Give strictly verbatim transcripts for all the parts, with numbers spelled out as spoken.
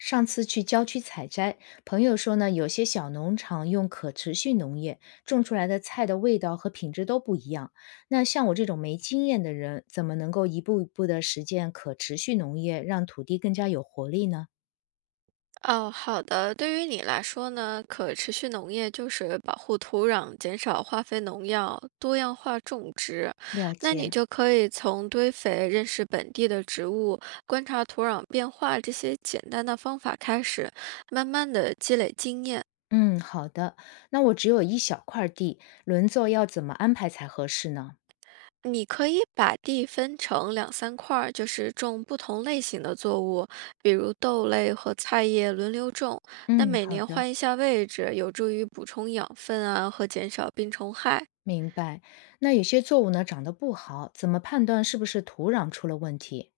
上次去郊区采摘，朋友说呢，有些小农场用可持续农业种出来的菜的味道和品质都不一样。那像我这种没经验的人，怎么能够一步一步地实践可持续农业，让土地更加有活力呢？哦，好的。对于你来说呢，可持续农业就是保护土壤、减少化肥农药、多样化种植。了那你解，就可以从堆肥、认识本地的植物、观察土壤变化这些简单的方法开始，慢慢的积累经验。嗯，好的。那我只有一小块儿地，轮作要怎么安排才合适呢？你可以把地分成两三块儿，就是种不同类型的作物，比如豆类和菜叶轮流种。那嗯，每好年的，换一下位置，有助于补充养分啊和减少病虫害。明白。那有些作物呢长得不好，怎么判断是不是土壤出了问题？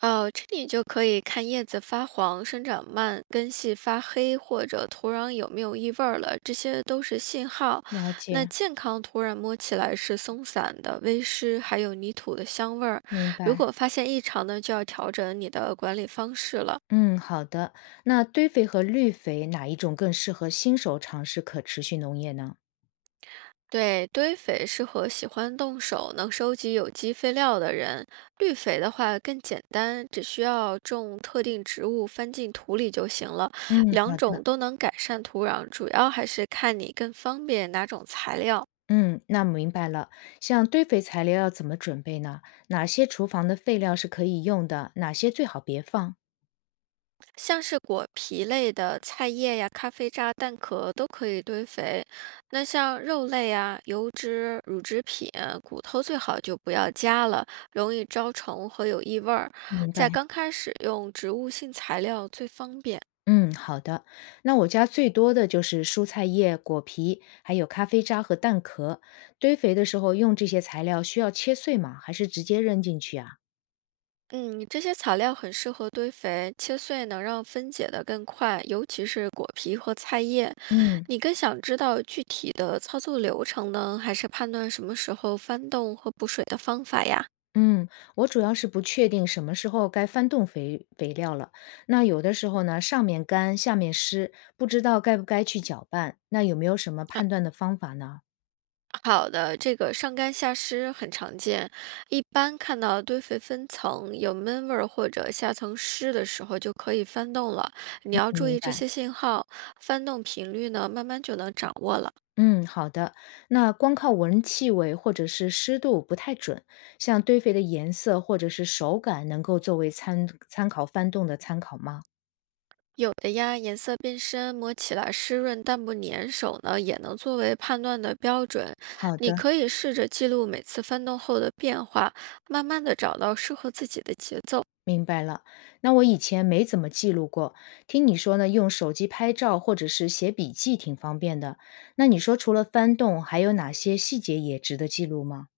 哦，这里就可以看叶子发黄、生长慢、根系发黑，或者土壤有没有异味儿了，这些都是信号。了那解。健康土壤摸起来是松散的、微湿，还有泥土的香味儿。明如白。果发现异常呢，就要调整你的管理方式了。嗯，好的。那堆肥和绿肥哪一种更适合新手尝试可持续农业呢？对，堆肥适合喜欢动手、能收集有机废料的人。绿肥的话更简单，只需要种特定植物，翻进土里就行了。嗯，好两种的。都能改善土壤，主要还是看你更方便哪种材料。嗯，那明白了。像堆肥材料要怎么准备呢？哪些厨房的废料是可以用的？哪些最好别放？像是果皮类的菜叶呀、咖啡渣、蛋壳都可以堆肥。那像肉类啊、油脂、乳制品、骨头最好就不要加了，容易招虫和有异味儿。明在白。刚开始用植物性材料最方便。嗯，好的。那我家最多的就是蔬菜叶、果皮，还有咖啡渣和蛋壳。堆肥的时候用这些材料需要切碎吗？还是直接扔进去啊？嗯，这些材料很适合堆肥，切碎能让分解的更快，尤其是果皮和菜叶。嗯你更想知道具体的操作流程呢，还是判断什么时候翻动和补水的方法呀？嗯，我主要是不确定什么时候该翻动肥肥料了。那有的时候呢，上面干，下面湿，不知道该不该去搅拌。那有没有什么判断的方法呢？好的，这个上干下湿很常见，一般看到堆肥分层有闷味儿或者下层湿的时候，就可以翻动了。你要注明意这白。些信号，翻动频率呢，慢慢就能掌握了。嗯，好的。那光靠闻气味或者是湿度不太准，像堆肥的颜色或者是手感，能够作为参参考翻动的参考吗？有的呀，颜色变深，摸起来湿润但不粘手呢，也能作为判断的标准。好你的，可以试着记录每次翻动后的变化，慢慢的找到适合自己的节奏。明白了，那我以前没怎么记录过，听你说呢，用手机拍照或者是写笔记挺方便的。那你说除了翻动，还有哪些细节也值得记录吗？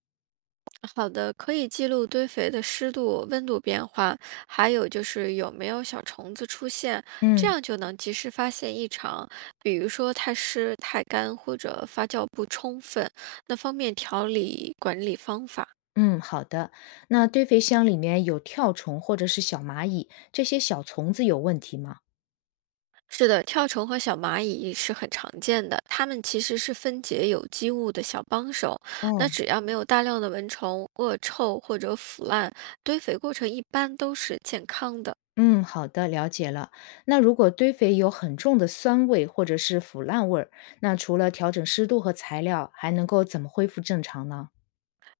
好的，可以记录堆肥的湿度、温度变化，还有就是有没有小虫子出现，这嗯样就能及时发现异常。比如说太湿、太干或者发酵不充分，那方便调理管理方法。嗯，好的。那堆肥箱里面有跳虫或者是小蚂蚁，这些小虫子有问题吗？是的，跳虫和小蚂蚁是很常见的，它们其实是分解有机物的小帮手。那哦，只要没有大量的蚊虫、恶臭或者腐烂，堆肥过程一般都是健康的。嗯，好的，了解了。那如果堆肥有很重的酸味或者是腐烂味儿，那除了调整湿度和材料，还能够怎么恢复正常呢？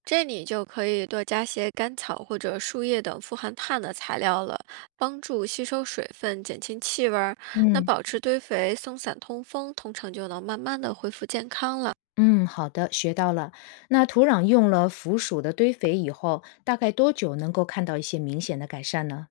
这里就可以多加些甘草或者树叶等富含碳的材料了，帮助吸收水分，减轻气味儿。那嗯。保持堆肥、松散通风，通常就能慢慢的恢复健康了。嗯，好的，学到了。那土壤用了腐鼠的堆肥以后，大概多久能够看到一些明显的改善呢？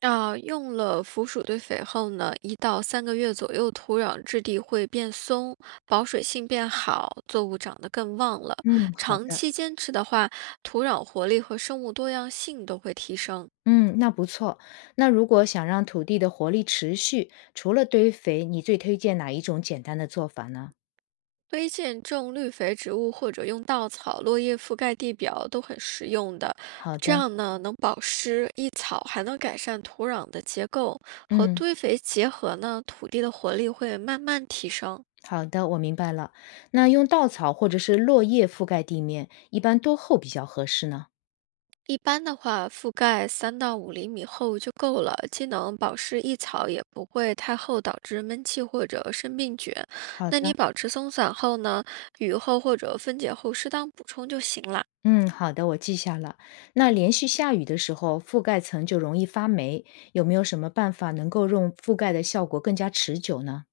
啊，用了腐鼠堆肥后呢，一到三个月左右，土壤质地会变松，保水性变好，作物长得更旺了。嗯，好长的。期坚持的话，土壤活力和生物多样性都会提升。嗯，那不错。那如果想让土地的活力持续，除了堆肥，你最推荐哪一种简单的做法呢？推荐种绿肥植物或者用稻草、落叶覆盖地表都很实用的，好这的，样呢能保湿益草，还能改善土壤的结构。和嗯，堆肥结合呢，土地的活力会慢慢提升。好的，我明白了。那用稻草或者是落叶覆盖地面，一般多厚比较合适呢？一般的话，覆盖三到五厘米厚就够了，既能保湿益草，也不会太厚导致闷气或者生病菌。好那的。你保持松散后呢，雨后或者分解后适当补充就行了。嗯，好的，我记下了。那连续下雨的时候，覆盖层就容易发霉，有没有什么办法能够让覆盖的效果更加持久呢？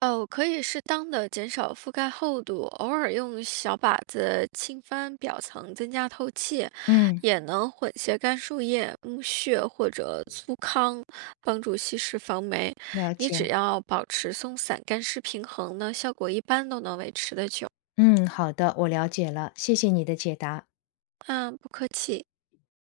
哦，可以适当的减少覆盖厚度，偶尔用小把子轻翻表层，增加透气，嗯，也能混些干树叶、木屑或者粗糠，帮助吸湿防霉。了你只解。要保持松散干湿平衡呢，效果一般都能维持的久。嗯，好的，我了解了，谢谢你的解答。嗯，不客气。